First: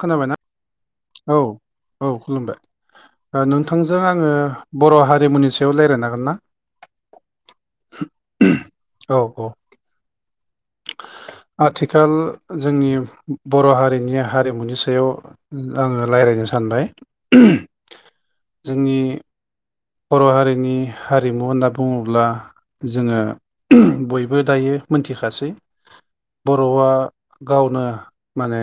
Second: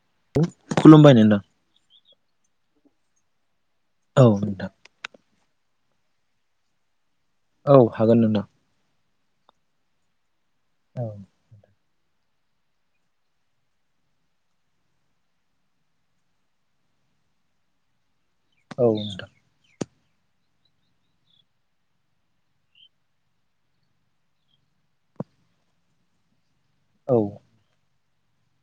खोनाबायना खुलुमबायाय औ नोंथां औ खुलुमबाय नोंथांजों औ आङो नोंथां बर' हारिमुनि सायाव रायलायनो हागोन ना औ हागोन नोंथां औ औ औ आथिखाल जोंनि बर' हारिनि हारिमुनि सायाव आङो रायलायनो सान बाय औ जोंनि नोंथां बर' हारिनि हारिमु होनना बुङोब्ला जोङो बयबो दायो मोनथिखासै बर'आ औ गावनो माने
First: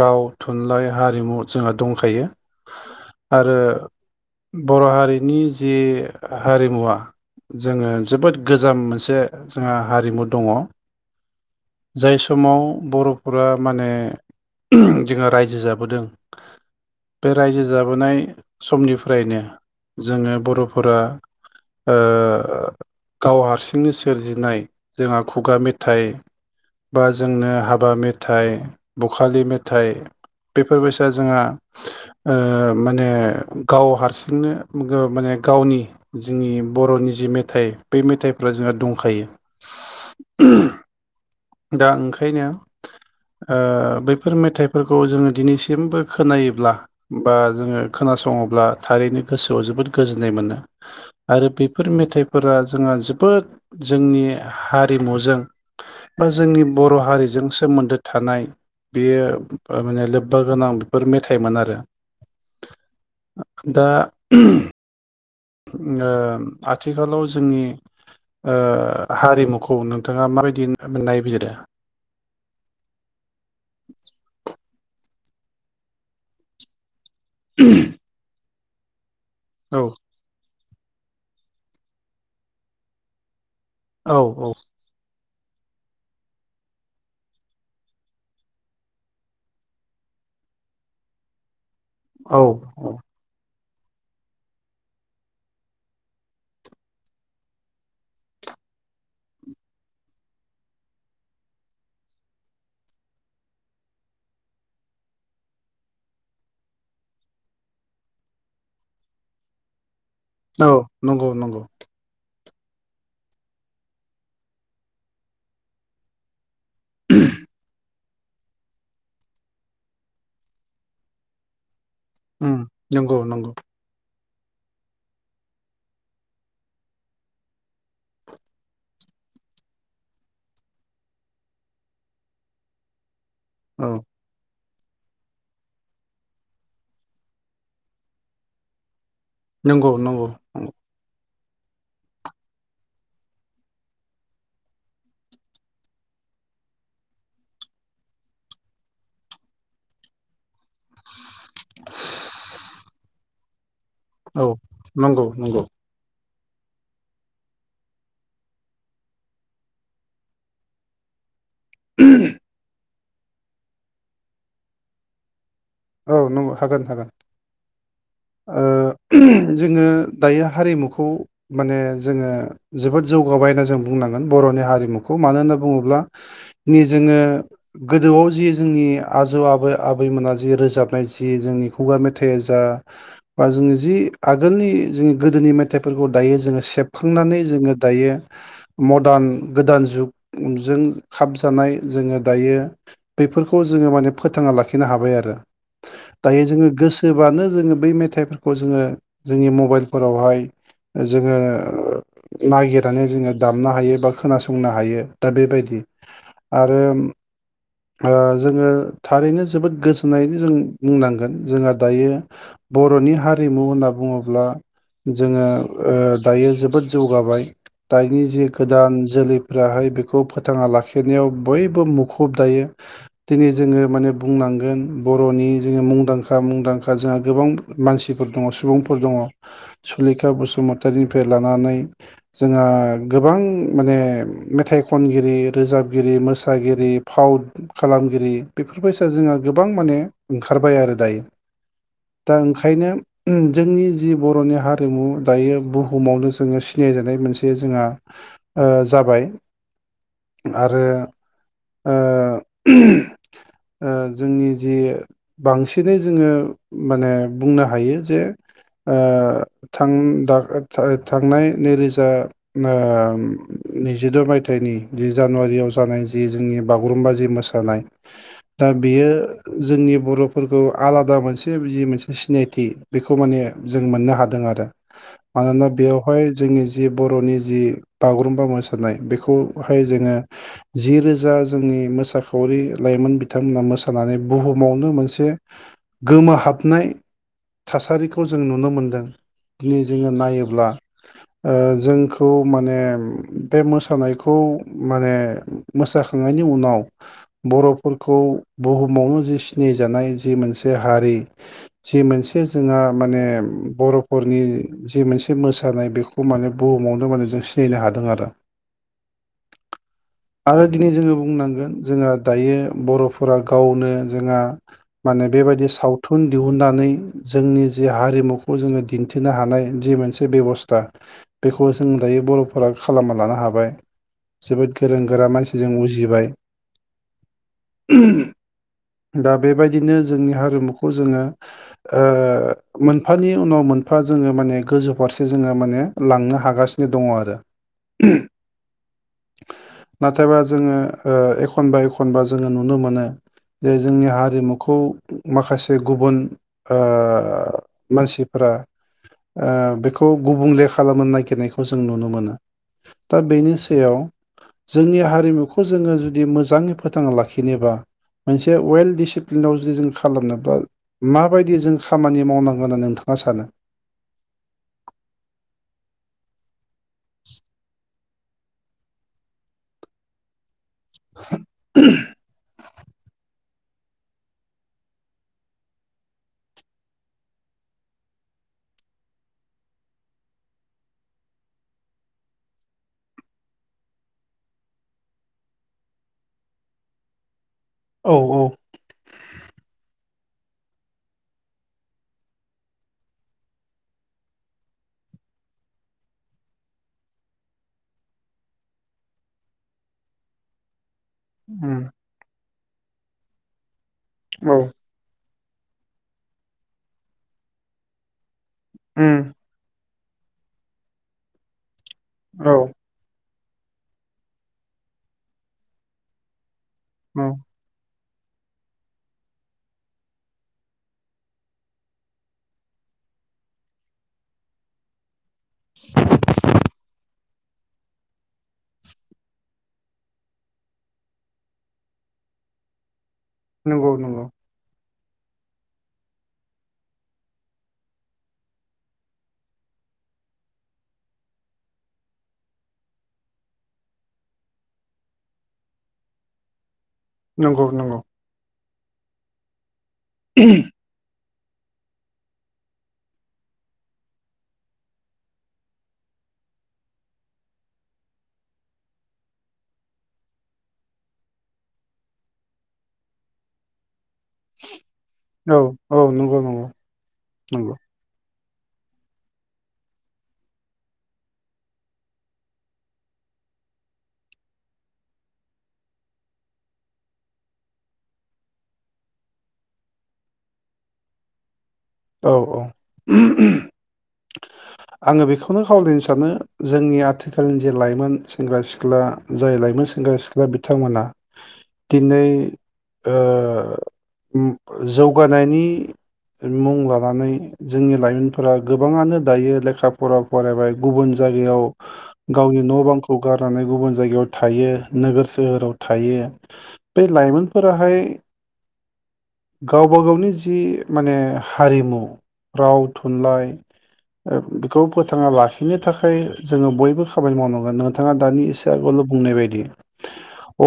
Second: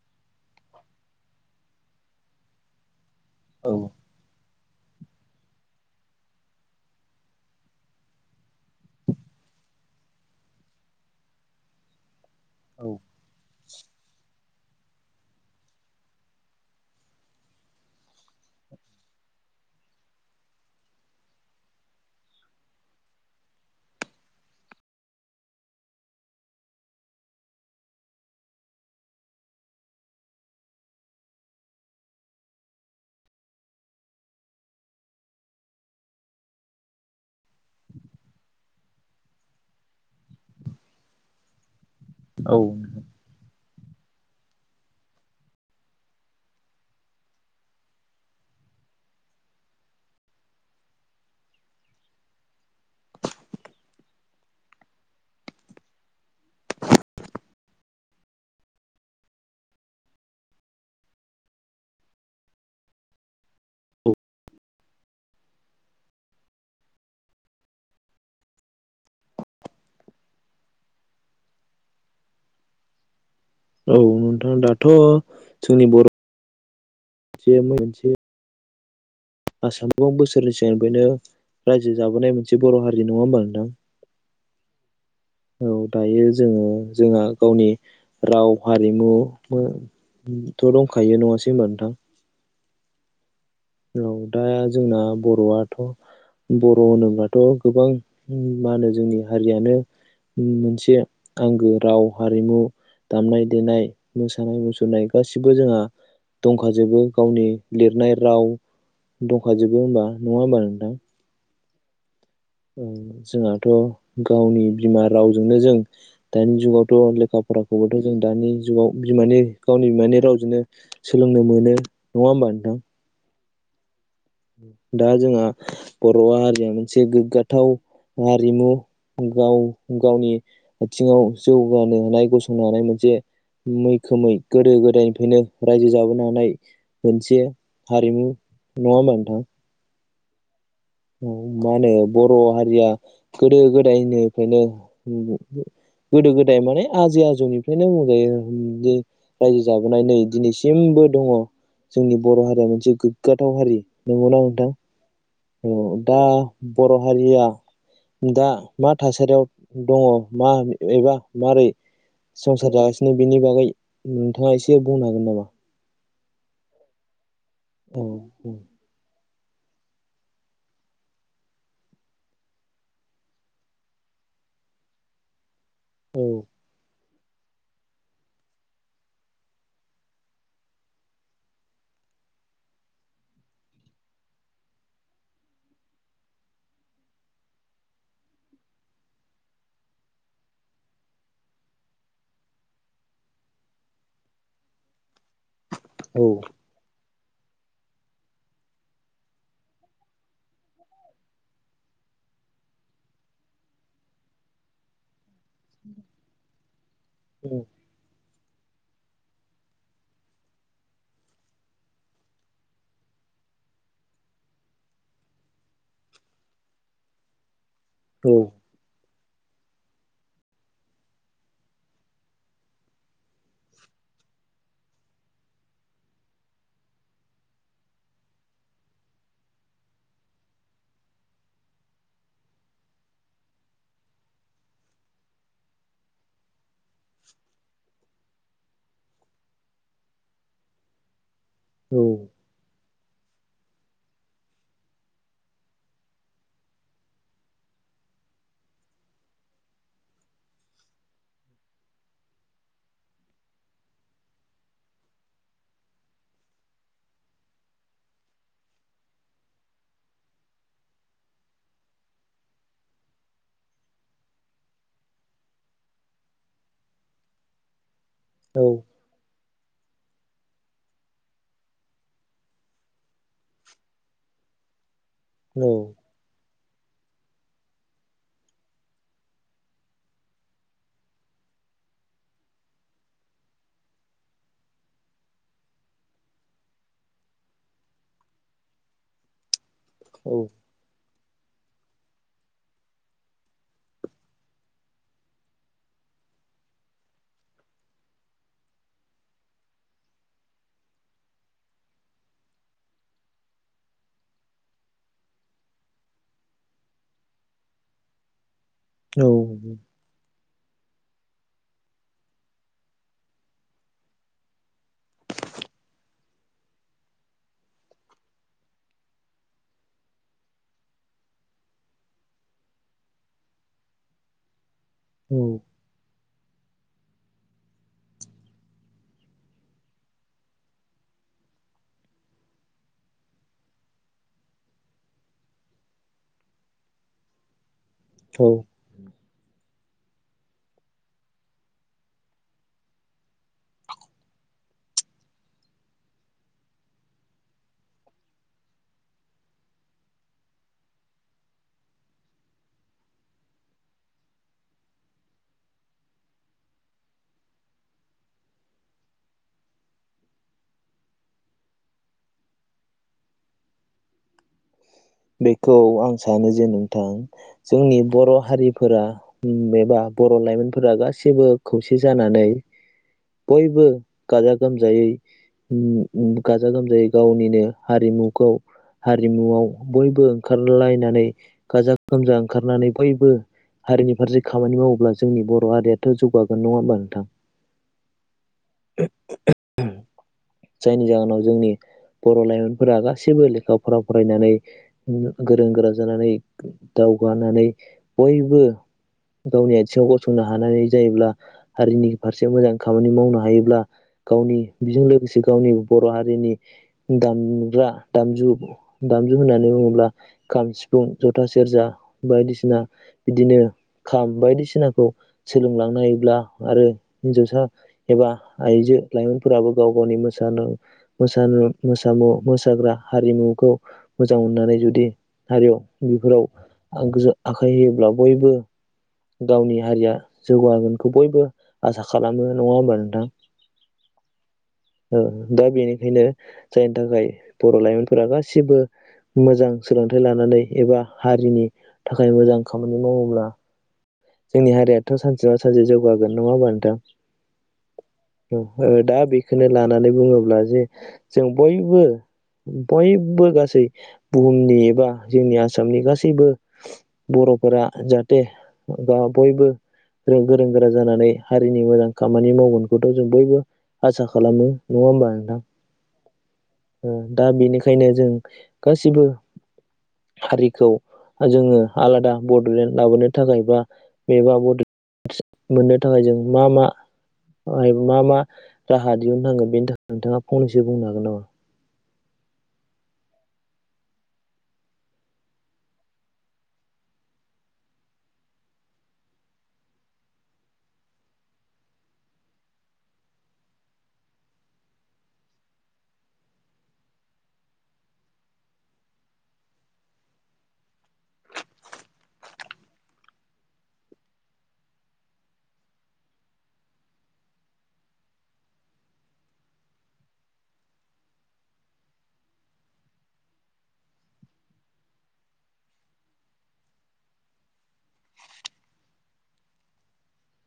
राव थुनलाइ हारिमु जोंहा दंखायो। आरो औ बर' हारिनि जि हारिमुवा जोङो जोबोद गोजाम मोनसे जोंहा हारिमु दङ जाय समाव बर'फोरा माने जोंहा रायजो जाबोदों बे रायजो जाबोनाय समनिफ्रायनो जोङो बर'फोरा ओ गाव हारसिंनो सोरजिनाय जोंहा खुगा मेथाइ बा जोंनो हाबा मेथाइ बखालि मेथाइ बेफोरबायसा जोंहा माने गाव हारसिंनो माने गावनि जोंनि बर'नि जि मेथाइ बे मेथाइफ्रा जोंहा दं खायो दा ओंखायनो औ नोंथां ओ बैफोर मेथाइफोरखौ जोङो दिनैसिमबो खोनायोब्ला बा जोङो खोनासङोब्ला थाय बेनि गोसोआव जोबोद गोजोन्नाय मोनो आरो बेफोर मेथाइफोरा जोंहा जोबोद जों नि हारिमुजों बा जोंनि बर' हारिजों सोमोन्दो थानाय बेयो माने लोब्बा गोनां बेफोर मेथाइमोन आरो दा ओ आथिखालाव जोंनि ओ हारिमुखौ नोंथाङा माबायदि नायबिजिरो? औ नोंथां दाथ' जोंनि बर' जे मोनसे औ आसाम गोबां बोसोरनि सिगांफ्रायनो रायजो जाबोनाय मोनसे बर' हारि नङा होमबा नोंथां? औ औ औ दायो जोङो जोंहा गावनि राव हारिमुमो [unintelligible] थ' दंखायो नङासै होमबा नोंथां? औ औ औ दा जोंना बर'आथ' बर' होनोब्लाथ' गोबां मा होनो जोंनि हारियानो मोनसे आंगो राव हारिमु दामनाय देनाय मोसानाय मुसुरनाय गासिबो जोंहा दंखाजोबो गावनि लिरनाय राव दंखाजोबो होमबा नङा होमबा औ नोंथां नंगौ नंगौ जोंहाथ' गावनि बिमा रावजोंनो जों दानि जुगावथ' लेखा फाराखौबो थ' जों दानि जुगाव बिमानि गावनि बिमानि रावजोंनो सोलोंनो मोनो। होमबा ओ नोंथां नंगौ नंगौ दा जोंहा बर' हारिया मोनसे गोग्गाथाव हारिमु गाव गावनि आथिङाव जौगानो हानाय गसंनो हानाय मोनसे औ मैखोमै गोदो गोदायनिफ्रायनो रायजो जाबोनो हाय मोनसे हारिमु नङामोन नंगौ नंगौ नंगौ मा होनो बर' हारिया गोदो गोदायनिफ्रायनो गोदो गोदाय माने आजै आजौनिफ्रायनो बुंजायो रायजो जाबोनाय नै दिनैसिम बो दङ जोंनि बर' हारिया मोनसे गोग्गाथाव हारि नंगौना औ नोंथां नंगौ नंगौ औ दा बर' हारिया दा मा थासारियाव दङ मा एबा मारै संसार जागासिनो बेनि बागै नोंथाङा एसे बुंनो हागोन नामा औ नंगौ हागोन हागोन औ औ ओ जोङो दायो हारिमुखौ माने जोङो जोबोद जौगाबाय होनना जों बुंनांगोन बर'नि हारिमुखौ मानो होनोब्ला औ ब्ला जोङो गोदोआव जि जोंनि आजौ आबै आबैमोना जि रोजाबनाय जि जोंनि खुगा मेथाइया जा बा जोंनि जि आगोलनि गोदो नि मेथाइफोरखौ दायो जोङो सेबखांनानै जोङो दायो मडार्न गोदान जुग जों खाबजानाय जोङो दायो बेफोरखौ जोङो माने फोथाङा लाखिनो हाबाय आरो औ दायो जोङो गोसो जाबानो जोङो बै मेथाइफोरखौ जोङो जोंनि मबाइलफोरावहाय जोङो नागिरनानै जोङो दामनो हायो बा खोनासंनो हायो दा बेबायदि आरो औ ओ जोङो थारैनो जोबोद गोसो जोननायखौ जों बुंनांगोन जोंहा दायो बर'नि हारिमु होनना बुङोब्ला जोङो ओ दायो जोबोद जौगाबाय दानि औ जे गोदान जोलैफोराहाय बेखौ फोथाङा लाखिनायाव बयबो मुखुब दायो दिनै जोङो माने बुंनांगोन बर'नि जोङो मुंदांखा मुंदांखा जोंहा गोबां मानसिफोर दङ सुबुंफोर दङ सुलेखा बसुमतारीनिफ्राय लानानै जोंहा गोबां माने मेथाइ ख खनगिरि रोजाबगिरि मोसागिरि फाव खालामगिरि बेफोरबायसा जोंहा गोबां माने ओंखारबाय आरो दायो दा ओंखायनो जोंनि जि बर'नि हारिमु दायो बुहुमावनो जोङो सिनायजानाय मोनसे जोंहा ओ जाबाय आरो जोंनि जि बांसिनै जोङो माने बुंनो हायो जे ओ थांनाय नैरोजा ओ नैजिद' मायथाइनि जि जानुवारियाव जानाय जि जोंनि बागुरुम्बा जि मोसानाय औ दा बेयो जोंनि बर'फोरखौ आलादा मोनसे जि मोनसे सिनायथि बेखौ माने जों मोननो हायो हादों आरो मानोना बेयावहाय जोंनि जि बर'नि जि बागुरुम्बा मोसानाय बेखौहाय जोङो जिरोजा जोंनि मोसाखावरि लाइमोन बिथांमोना मो मोसानानै बुहुमावनो मोनसे गोमोहाबनाय थासारिखौ जों नुनो मोनदों दिनै जोङो औ नायोब्ला ओ जोंखौ माने बे मोसानायखौ माने मोसाखांनायनि उनाव बर'फोरखौ बुहुमावनो जि सिनायजानाय जि मोनसे हारि जि मोनसे जोंहा माने बर'फोरनि जि मोनसे मोसानाय बेखौ माने बुहुमावनो माने जों सिनायनो हादों आरो औ आरो दिनै जोङो बुंनांगोन जोंहा दायो बर'फो फोरा गावनो जोंहा माने बेबायदि सावथुन दिहुननानै जोंनि जि हारि मुखौ जोङो दिन्थिनो हानाय जि मोनसे बेब'स्था बेखौ जों दायो बर'फोरा खालामा लानो हाबाय जोबोद गोरों गोरा औ मानसिजों उजिबाय [unintelligible] दा बेबायदिनो जोंनि हारिमुखौ जोङो ओ मोनफानि उनाव मो फा जोङो माने गोजौ फारसे जोङो माने लांनो हागासिनो दङ आरो औ नाथायबा जोङो ओ एखनबा एखनबा जोङो नुनो मोनो जे जोंनि हारिमुखौ माखासे गुबुन ओ मानसिफोर ओ बेखौ गुबुंले खालामनो नागिरनायखौ जों नुनो मोनो दा बेनि सायाव जोंनि हारिमुखौ जोङो जुदि मोजाङै फोथांना लाखिनोबा मोनसे वेल दिडिसिप्लिनआव जुदि जों खालामनोबा माबायदि जों खामानि मावनांगोन होनो नोंथां मा सानो बेखौ आं सानो जे नोंथां जोंनि बर' हारिफोरा उम एबा बर' लाइमोनफोरा गासिबो खौसे जानानै [inaudible] बयबो गाजा गोमजायै उम उम गाजा गोमजायै गावनिनो हारिमुखौ हारिमुआव बयबो ओंखारलायनानै गाजा गोमजा ओंखारनानै बयबो हारिनि फारसे खामानि मावोब्ला जोंनि बर' हारियाथ' जौगागोन नङा होमबा नोंथां औ औ [unintelligible] जायनि जाहोनाव जोंनि बर' लाइमोनफोरा गासैबो लेखा फरा फरायनानै गोरों गोरा जानानै गो दा जौगानानै बयबो गावनि आथिङाव गसंनो हानाय जायोब्ला हारिनि फारसे मोजां खामानि मावनो हायोब्ला उम गावनि औ बेजों लोगोसे गावनि बर' हारिनि दामग्रा दामजु उम दामजु होननानै बुङोब्ला खाम सिफुं जथा सेरजा औ बायदिसिना बिदिनो खाम बायदिसिनाखौ सोलोंलांनो हायोब्ला आरो औ हिनजावसा एबा आइजो लाइमोनफोराबो गाव गावनि मोज सानो मोसानु मोसामु मोसाग्रा हारिमुखौ मोजां मोननानै जुदि हारियाव बेफोराव आंगोजो आखाइ होयोब्ला बयबो गावनि हारिया जौगागोनखौ बयबो आसा खालामो नङा होमबा नोंथां नंगौ नंगौ ओ दा बेनिखायनो जायनि थाखाय बर' लाइमोनफोरा गासिबबो मोजां सोलोंथाइ लानानै एबा हारिनि थाखाय मोजां खामानि मावोब्ला जोंनि हारियाथ' सानसे नङा सानसे जौगागोन नङा होमबा नोंथां नंगौ नंगौ औ ओ दा बेखौनो लानानै बुङोब्ला जे जों बयबो बयबो गासै बुहुमनि एबा जोंनि आसामनि गासैबो बर' र'फोरा जाहाथे बा बयबो रो गोरों गोरा जानानै हारिनि मोजां खामानि मावगोनखौथ' जों बयबो। आसा खालामो नङा होमबा औ नोंथां औ नंगौ नंगौ ओ दा नंगौ बेनिखायनो जों गासिबो हारिखौ जोङो आलादा बड'लेण्ड लाबोनो थाखाय बा। बेबा [unintelligible] मोननो थाखाय जों मा मा मा मा राहा दिहुननो नांगोन बेनि थाखाय नोंथाङा फंनैसो बुंनो हागोन नामा। औ औ। आङो बेखौनो खावलायनो सानो जोंनि आथिखालनि जे लाइमोन सेंग्रा सिख्ला जाय लाइ। मोन सेंग्रा सिख्ला बिथांमोना दिनै। जौगानायनि। मुं लानानै जोंनि लाइमोनफोरा गोबाङानो दायो लेखा फरा फरायबाय गुबुन जायगायाव गावनि न' बांखौ गारनानै गुबुन जायगायाव थायो। नोगोर सोहोराव थायो बे लाइमोनफोराहाय गावबा गावनि जि माने हारिमु राव थुनलाइ बेखौ फोथाना लाखिनो थाखाय जोङो बयबो खामानि मावनांगोन नोंथाङा दानि एसे आगोल। बुंनाय बायदि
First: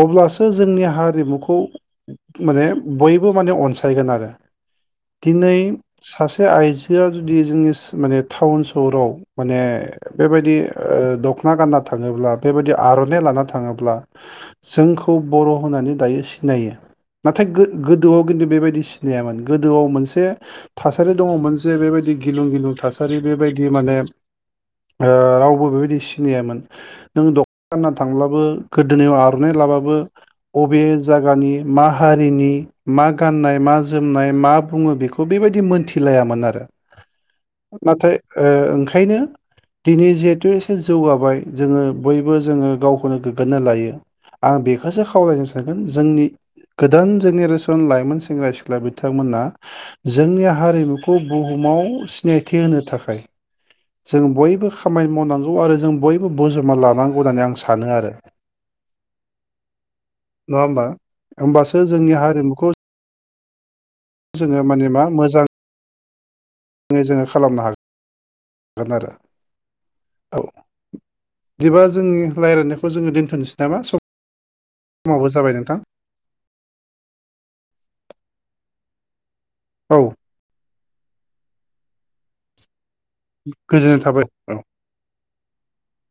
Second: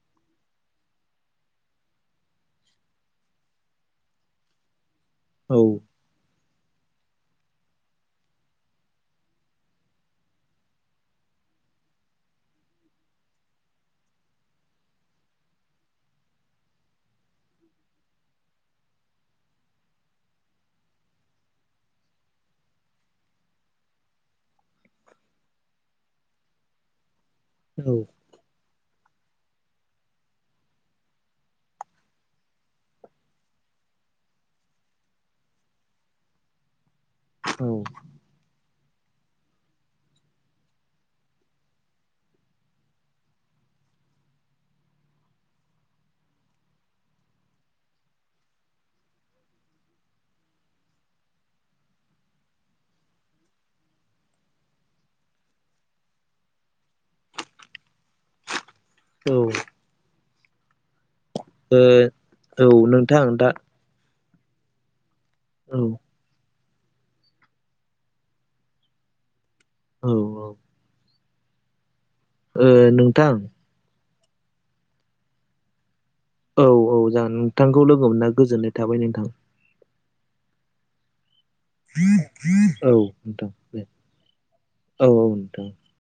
अब्लासो जोंनि हारिमुखौ माने बयबो माने अनसायगोन आरो औ दिनै। सासे आइजोआ जुदि जोंनि माने टाउन सहराव माने बेबायदि। दख'ना गानना थाङोब्ला बेबायदि आर'नाइ लाना थाङोब्ला जोंखौ बर' होननानै दायो। सिनायो नाथाय गोदोआव खिन्थु बेबायदि सिनायामोन गोदोआव मोनसे थासारि दङमोन जे बेबायदि गिलुं गिलुं थासारि बेबायदि माने रावबो बेबायदि सिनायामोन नों दख ना गानना औ थांब्लाबो गोदोनायाव आर'नाइ लाबाबो बबे जायगानि मा हारिनि मा गाननाय मा जोमनाय मा बुङो बेखौ बेबायदि मोनथिलायामोन आरो औ नाथाय ओंखायनो। दिनै जिहेथु एसे जौगाबाय जोङो बयबो जोङो गावखौनो गोग्गोनो लायो आं बेखौसो खावलायनो सोनगोन जोंनि गोदान जेनेरेसन लाइमोन सेंग्रा सिख्ला बिथांमोना जोंनि हारिमुखौ बुहुमाव सिनायथि। होनो थाखाय जों बयबो खामानि मावनांगौ आरो जों बयबो बजबना लानांगौ होननानै आं सानो आरो। [inaudible] औ। नङा होमबा ओ होमबासो जोंनि हारिमुखौ औ नोंथां दा। जोङो माने मा मोजां। औ। ङै जोङो खालामनो हागोन आरो औ औ बिदिबा जोंनि ओ रायज्लायनायखौ जोङो नोंथां दोन्थ'नोसै नामा सम समावबो जाबाय नोंथां औ औ जागोन नोंथांखौ लोगो मोनना गोजोननाय थाबाय नोंथां। [unintelligible] औ नोंथां दे गोजोननाय थाबाय औ औ औ नोंथां।